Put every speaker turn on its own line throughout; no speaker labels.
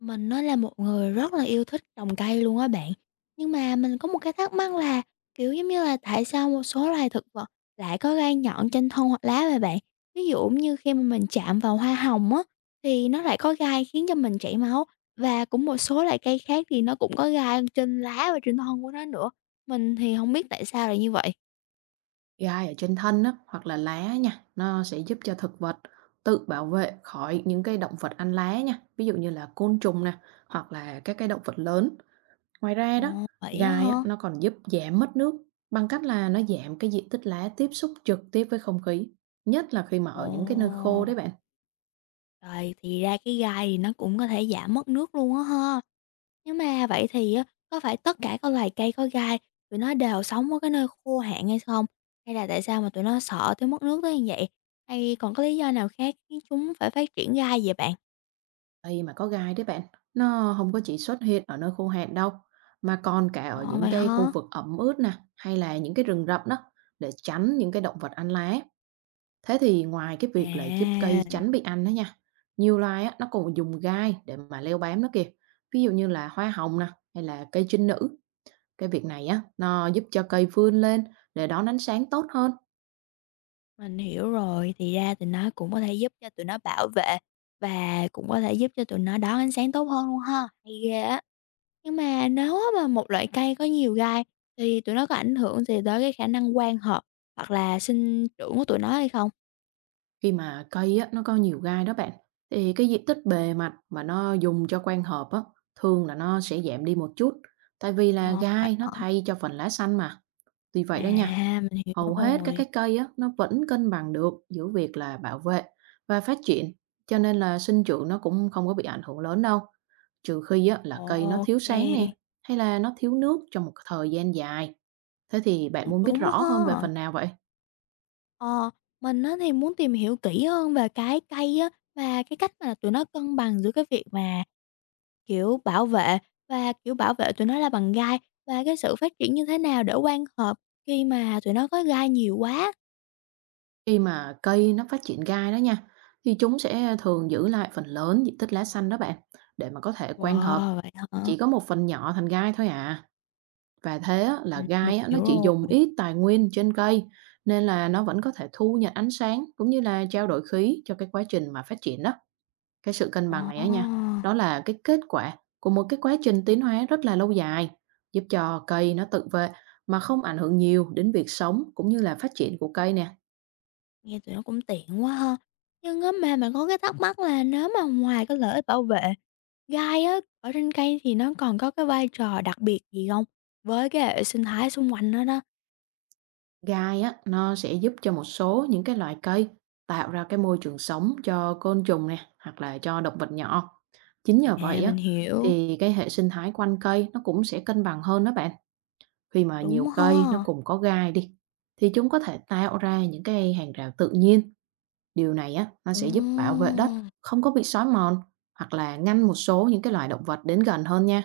Mình á là một người rất là yêu thích trồng cây luôn á bạn. Nhưng mà mình có một cái thắc mắc là, kiểu, giống như là, tại sao một số loài thực vật lại có gai nhọn trên thân hoặc lá vậy bạn? Ví dụ như khi mà mình chạm vào hoa hồng á, thì nó lại có gai khiến cho mình chảy máu, và cũng một số loại cây khác thì nó cũng có gai trên lá và trên thân của nó nữa. Mình thì không biết tại sao lại như vậy.
Gai ở trên thân á, hoặc là lá nha, nó sẽ giúp cho thực vật tự bảo vệ khỏi những cái động vật ăn lá nha, ví dụ như là côn trùng nè, hoặc là các cái động vật lớn. Ngoài ra đó,
Ồ, vậy á
gai á,
hả?
nó còn giúp giảm mất nước bằng cách là nó giảm cái diện tích lá tiếp xúc trực tiếp với không khí, nhất là khi mà
Ồ.
ở những cái nơi khô đấy bạn.
Rồi, thì ra cái gai thì nó cũng có thể giảm mất nước luôn á ha. Nhưng mà vậy thì á, có phải tất cả các loài cây có gai tụi nó đều sống ở cái nơi khô hạn hay không? Hay là tại sao mà tụi nó sợ tới mất nước tới như vậy? Hay còn có lý do nào khác khiến chúng phải phát triển gai vậy bạn?
Đây mà có gai đấy bạn, nó không có chỉ xuất hiện ở nơi khô hạn đâu, mà còn cả ở
Ờ
những
vậy
cái khu
hả?
vực ẩm ướt nè, hay là những cái rừng rậm đó, để tránh những cái động vật ăn lá. Thế thì ngoài cái việc là giúp
À,
cây tránh bị ăn đó nha, nhiều loài á, nó còn dùng gai để mà leo bám nó kìa. Ví dụ như là hoa hồng nè, hay là cây trinh nữ. Cái việc này á, nó giúp cho cây vươn lên để đón ánh sáng tốt hơn.
mình hiểu rồi. Thì ra tụi nó cũng có thể giúp cho tụi nó bảo vệ và cũng có thể giúp cho tụi nó đón ánh sáng tốt hơn luôn ha. Hay ghê á. Nhưng mà nếu á mà một loại cây có nhiều gai thì tụi nó có ảnh hưởng gì tới cái khả năng quang hợp hoặc là sinh trưởng của tụi nó hay không?
Khi mà cây á, nó có nhiều gai đó bạn, thì cái diện tích bề mặt mà nó dùng cho quang hợp á, thường là nó sẽ giảm đi một chút, tại vì là
Ờ, vậy
gai nó
hả?
thay cho phần lá xanh mà. Tuy
À,
vậy đó nha,
mình hiểu
hầu hết các cái
rồi.
cây á, nó vẫn cân bằng được giữa việc là bảo vệ và phát triển, cho nên là sinh trưởng nó cũng không có bị ảnh hưởng lớn đâu. Trừ khi á, là cây nó thiếu sáng nè,
OK,
hay là nó thiếu nước trong một thời gian dài. Thế thì bạn
cũng
muốn biết
đúng
rõ
ha.
hơn về phần nào vậy?
Ờ, mình á thì muốn tìm hiểu kỹ hơn về cái cây á và cái cách mà tụi nó cân bằng giữa cái việc mà, kiểu, bảo vệ và, kiểu, bảo vệ tụi nó là bằng gai và cái sự phát triển như thế nào để quang hợp khi mà tụi nó có gai nhiều quá.
Khi mà cây nó phát triển gai đó nha, thì chúng sẽ thường giữ lại phần lớn diện tích lá xanh đó bạn, để mà có thể quang hợp.
Wow, vậy hả?
Chỉ có một phần nhỏ thành gai thôi à. Và thế á, là
Mình
gai á, nó
hiểu
chỉ dùng
rồi.
ít tài nguyên trên cây, nên là nó vẫn có thể thu nhận ánh sáng cũng như là trao đổi khí cho cái quá trình mà phát triển đó. Cái sự cân
Ờ,
bằng này á nha, đó là cái kết quả của một cái quá trình tiến hóa rất là lâu dài, giúp cho cây nó tự vệ mà không ảnh hưởng nhiều đến việc sống cũng như là phát triển của cây nè.
nghe tụi nó cũng tiện quá ha. Nhưng á mà mình có cái thắc mắc là nếu mà ngoài cái lợi ích bảo vệ, gai á, ở trên cây thì nó còn có cái vai trò đặc biệt gì không với cái hệ sinh thái xung quanh nó đó.
Gai á, nó sẽ giúp cho một số những cái loại cây tạo ra cái môi trường sống cho côn trùng nè, hoặc là cho động vật nhỏ. Chính
À,
nhờ vậy á,
mình hiểu,
thì cái hệ sinh thái quanh cây nó cũng sẽ cân bằng hơn đó bạn. Khi mà
đúng
nhiều
ha.
cây nó cùng có gai đi, thì chúng có thể tạo ra những cái hàng rào tự nhiên. Điều này á, nó
Ồ,
sẽ giúp bảo vệ đất không có bị xói mòn, hoặc là ngăn một số những cái loài động vật đến gần hơn nha.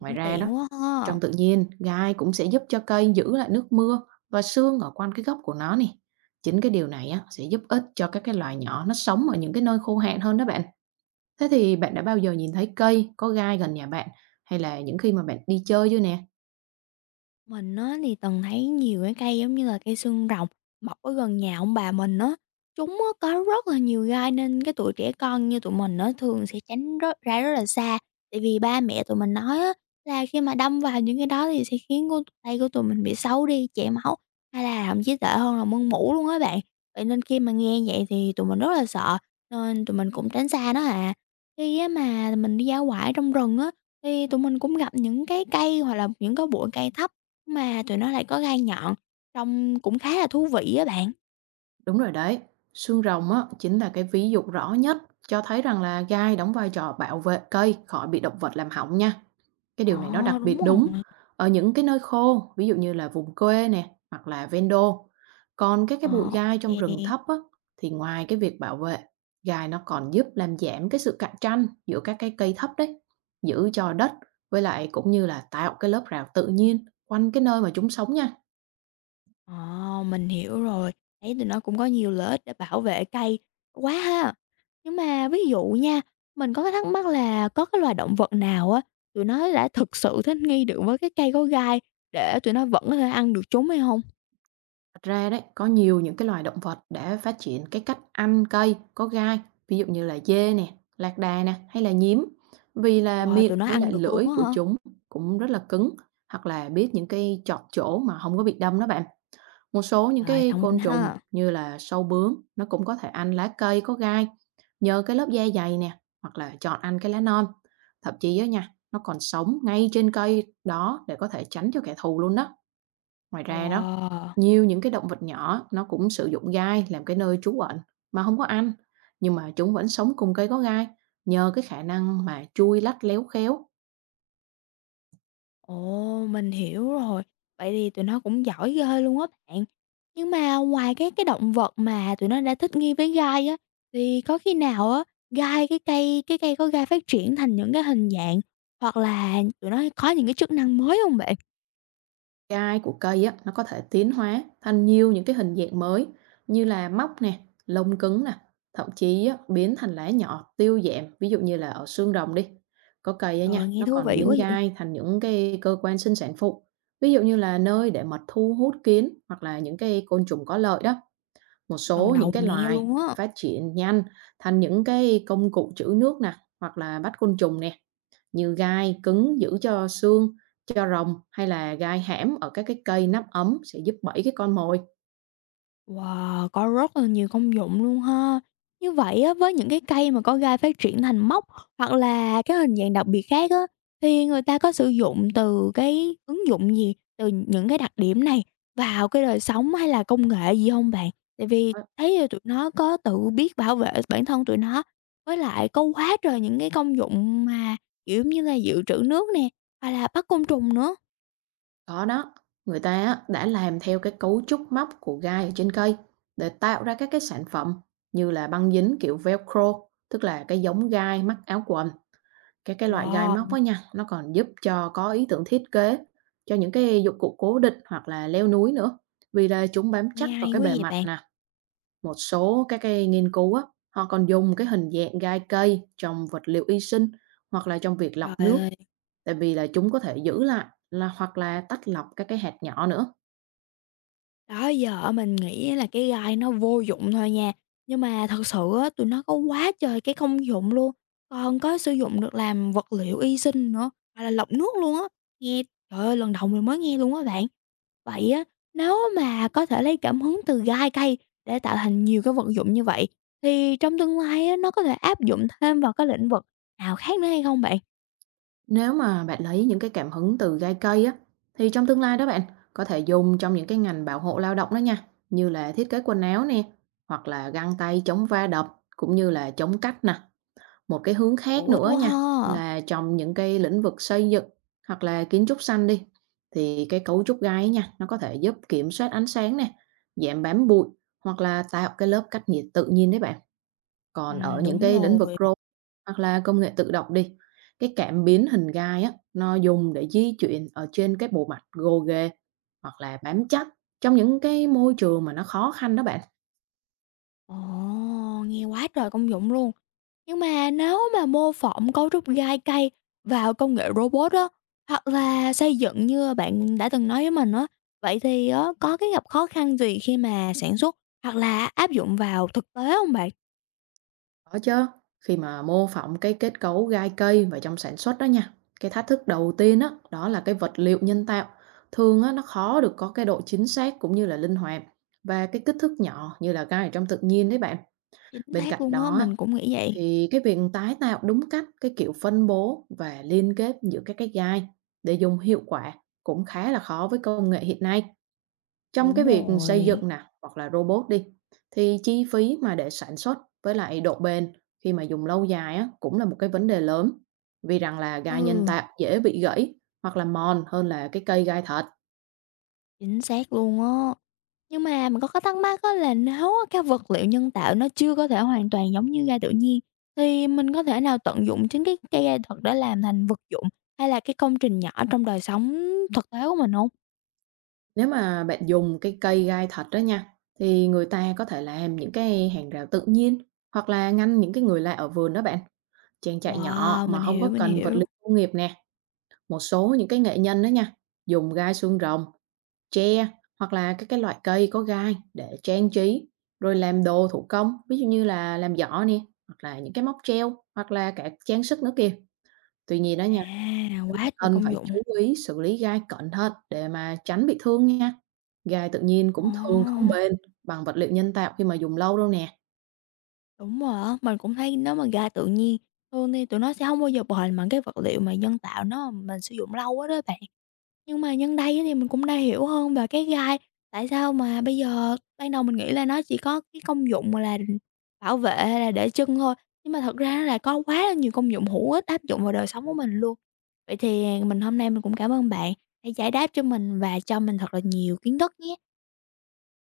Ngoài ra đó,
tiện quá ha.
trong tự nhiên, gai cũng sẽ giúp cho cây giữ lại nước mưa và sương ở quanh cái gốc của nó nè. Chính cái điều này á, sẽ giúp ích cho các cái loài nhỏ nó sống ở những cái nơi khô hạn hơn đó bạn. Thế thì bạn đã bao giờ nhìn thấy cây có gai gần nhà bạn, hay là những khi mà bạn đi chơi chưa nè?
Mình á thì từng thấy nhiều cái cây giống như là cây xương rồng mọc ở gần nhà ông bà mình á. Chúng á có rất là nhiều gai nên cái trẻ con như tụi mình nó thường sẽ tránh ra rất là xa. Tại vì ba mẹ tụi mình nói á là khi mà đâm vào những cái đó thì sẽ khiến tay của tụi mình bị xấu đi, chảy máu hay là thậm chí tệ hơn là mưng mủ luôn á bạn. Vậy nên khi mà nghe vậy thì tụi mình rất là sợ nên tụi mình cũng tránh xa nó à. Khi á mà mình đi dã ngoại trong rừng á thì tụi mình cũng gặp những cái cây hoặc là những cái bụi cây thấp mà tụi nó lại có gai nhọn, trông cũng khá là thú vị á bạn.
Đúng rồi đấy, xương rồng á, chính là cái ví dụ rõ nhất cho thấy rằng là gai đóng vai trò bảo vệ cây khỏi bị động vật làm hỏng nha. Cái
Ờ,
điều này nó đặc
đúng
biệt đúng
rồi,
ở những cái nơi khô, ví dụ như là vùng quê nè, hoặc là ven đô. Còn các cái
ờ,
bụi
ô
gai trong rừng thấp á, thì ngoài cái việc bảo vệ, gai nó còn giúp làm giảm cái sự cạnh tranh giữa các cái cây thấp đấy, giữ cho đất với lại cũng như là tạo cái lớp rào tự nhiên quanh cái nơi mà chúng sống nha.
ờ, mình hiểu rồi, thấy tụi nó cũng có nhiều lợi ích để bảo vệ cây quá ha. Nhưng mà ví dụ nha, mình có cái thắc mắc là có cái loài động vật nào á, tụi nó đã thực sự thích nghi được với cái cây có gai để tụi nó vẫn có thể ăn được chúng hay không?
Thật ra đấy, có nhiều những cái loài động vật để phát triển cái cách ăn cây có gai, ví dụ như là dê nè, lạc đà nè hay là nhím. Vì là
Wow, tụi
miệng
nó
với
ăn
lại
được luôn
lưỡi
á
của
hả?
chúng cũng rất là cứng, hoặc là biết những cái chọt chỗ mà không có bị đâm đó bạn. Một số những
Trời,
cái
thông minh
côn trùng
ha!
như là sâu bướm nó cũng có thể ăn lá cây có gai nhờ cái lớp da dày nè, hoặc là chọn ăn cái lá non. Thậm chí á nha, nó còn sống ngay trên cây đó để có thể tránh cho kẻ thù luôn đó. Ngoài ra đó,
Wow!
nhiều những cái động vật nhỏ nó cũng sử dụng gai làm cái nơi trú ẩn mà không có ăn, nhưng mà chúng vẫn sống cùng cây có gai nhờ cái khả năng mà chui lách léo khéo.
Ồ, mình hiểu rồi. Vậy thì tụi nó cũng giỏi ghê luôn á bạn. Nhưng mà ngoài cái động vật mà tụi nó đã thích nghi với gai á, thì có khi nào á, gai cái cây có gai phát triển thành những cái hình dạng hoặc là tụi nó có những cái chức năng mới không bạn?
Gai của cây á, nó có thể tiến hóa thành nhiều những cái hình dạng mới như là móc nè, lông cứng nè, thậm chí á, biến thành lá nhỏ tiêu giảm, ví dụ như là ở xương rồng đi. Có cây á nha,
Trời, nghe
nó
thú
còn
vị
biến
quá vậy,
gai thành những cái cơ quan sinh sản phụ, ví dụ như là nơi để mật thu hút kiến, hoặc là những cái côn trùng có lợi đó. Một
lần
số những
đầu
cái
mình nghe
loài
luôn á.
phát triển nhanh thành những cái công cụ trữ nước nè, hoặc là bắt côn trùng nè, như gai cứng giữ cho xương, cho rồng, hay là gai hẻm ở các cái cây nắp ấm sẽ giúp bẫy cái con mồi.
Wow, có rất là nhiều công dụng luôn ha. Như vậy á, với những cái cây mà có gai phát triển thành móc hoặc là cái hình dạng đặc biệt khác á, thì người ta có sử dụng từ cái ứng dụng gì, từ những cái đặc điểm này vào cái đời sống hay là công nghệ gì không bạn? Tại vì
Đó,
thấy là tụi nó có tự biết bảo vệ bản thân tụi nó, với lại có quá trời những cái công dụng mà, kiểu, như là dự trữ nước nè, hoặc là bắt côn trùng nữa.
có đó, người ta á, đã làm theo cái cấu trúc móc của gai ở trên cây để tạo ra các cái sản phẩm như là băng dính kiểu Velcro, tức là cái giống gai mắc áo quần. Cái loại gai
Wow,
móc á nha, nó còn giúp cho có ý tưởng thiết kế cho những cái dụng cụ cố định hoặc là leo núi nữa. Vì là chúng bám
nghe
chắc vào
hay
cái
quá
bề
vậy
mặt
bạn.
nè. Một số các cái nghiên cứu á, họ còn dùng cái hình dạng gai cây trong vật liệu y sinh, hoặc là trong việc
Trời
lọc nước.
ơi!
Tại vì là chúng có thể giữ lại là, hoặc là tách lọc các cái hạt nhỏ nữa.
Đó giờ mình nghĩ là cái gai nó vô dụng thôi nha, nhưng mà thật sự á, tụi nó có quá trời cái công dụng luôn, còn có sử dụng được làm vật liệu y sinh nữa, hoặc là lọc nước luôn á. Nghe trời ơi, lần đầu mình mới nghe luôn á bạn. Vậy á, nếu mà có thể lấy cảm hứng từ gai cây để tạo thành nhiều cái vật dụng như vậy, thì trong tương lai á, nó có thể áp dụng thêm vào các lĩnh vực nào khác nữa hay không bạn?
Nếu mà bạn lấy những cái cảm hứng từ gai cây á, thì trong tương lai đó bạn có thể dùng trong những cái ngành bảo hộ lao động đó nha, như là thiết kế quần áo nè, hoặc là găng tay chống va đập, cũng như là chống cách nè. Một cái hướng khác
Hữu ích
nữa
quá
nha,
ha!
là trong những cái lĩnh vực xây dựng hoặc là kiến trúc xanh đi, thì cái cấu trúc gai nha, nó có thể giúp kiểm soát ánh sáng nè, giảm bám bụi, hoặc là tạo cái lớp cách nhiệt tự nhiên đấy bạn. Còn ở những
Đúng
cái lĩnh vực
rồi.
robot hoặc là công nghệ tự động đi, cái cảm biến hình gai á, nó dùng để di chuyển ở trên cái bộ mặt gồ ghề, hoặc là bám chắc trong những cái môi trường mà nó khó khăn đó bạn.
Ồ, nghe quá trời công dụng luôn. Nhưng mà nếu mà mô phỏng cấu trúc gai cây vào công nghệ robot á, hoặc là xây dựng như bạn đã từng nói với mình á, vậy thì á, có cái gặp khó khăn gì khi mà sản xuất hoặc là áp dụng vào thực tế không bạn?
Có chứ, khi mà mô phỏng cái kết cấu gai cây và trong sản xuất đó nha, cái thách thức đầu tiên đó đó là cái vật liệu nhân tạo. Thường á, nó khó được có cái độ chính xác cũng như là linh hoạt và cái kích thước nhỏ như là gai ở trong tự nhiên đấy bạn.
Chính
Bên
xác
cạnh
luôn á,
đó á,
mình cũng nghĩ vậy.
thì cái việc tái tạo đúng cách cái kiểu phân bố và liên kết giữa các cái gai để dùng hiệu quả cũng khá là khó với công nghệ hiện nay. Trong cái
Đúng
việc xây
rồi.
dựng nè, hoặc là robot đi, thì chi phí mà để sản xuất với lại độ bền khi mà dùng lâu dài á, cũng là một cái vấn đề lớn. Vì rằng là gai nhân
Ừ.
tạo dễ bị gãy hoặc là mòn hơn là cái cây gai thật.
Chính xác luôn á. Nhưng mà mình có cái thắc mắc á là nếu á cái vật liệu nhân tạo nó chưa có thể hoàn toàn giống như ga tự nhiên, thì mình có thể nào tận dụng chính cái cây ga thật để làm thành vật dụng hay là cái công trình nhỏ trong đời sống thực tế của mình không?
Nếu mà bạn dùng cái cây gai thật đó nha, thì người ta có thể làm những cái hàng rào tự nhiên hoặc là ngăn những cái người lạ ở vườn đó bạn. Trang trại nhỏ
Wow,
mà
mình
không
hiểu,
có
mình
cần vật
hiểu.
liệu công nghiệp nè, một số những cái nghệ nhân đó nha, dùng gai xương rồng, tre hoặc là các cái loại cây có gai để trang trí, rồi làm đồ thủ công, ví dụ như là làm giỏ nè, hoặc là những cái móc treo, hoặc là cả trang sức nữa kìa. Tuy nhiên đó nha,
À,
chúng ta
quá trời
cần
công
phải
dụng.
chú ý xử lý gai cẩn thận để mà tránh bị thương nha. Gai tự nhiên cũng thường không
Ồ,
bền bằng vật liệu nhân tạo khi mà dùng lâu đâu nè.
đúng rồi á, mình cũng thấy nếu mà ga tự nhiên, thường thì tụi nó sẽ không bao giờ bền bằng cái vật liệu mà nhân tạo nó mà mình sử dụng lâu quá á bạn. Nhưng mà nhân đây á thì mình cũng đã hiểu hơn về cái gai, tại sao mà bây giờ ban đầu mình nghĩ là nó chỉ có cái công dụng, mà là, bảo vệ hay là để chân thôi, nhưng mà thật ra nó là có quá là nhiều công dụng hữu ích áp dụng vào đời sống của mình luôn. Vậy thì hôm nay mình cũng cảm ơn bạn đã giải đáp cho mình và cho mình thật là nhiều kiến thức nhé.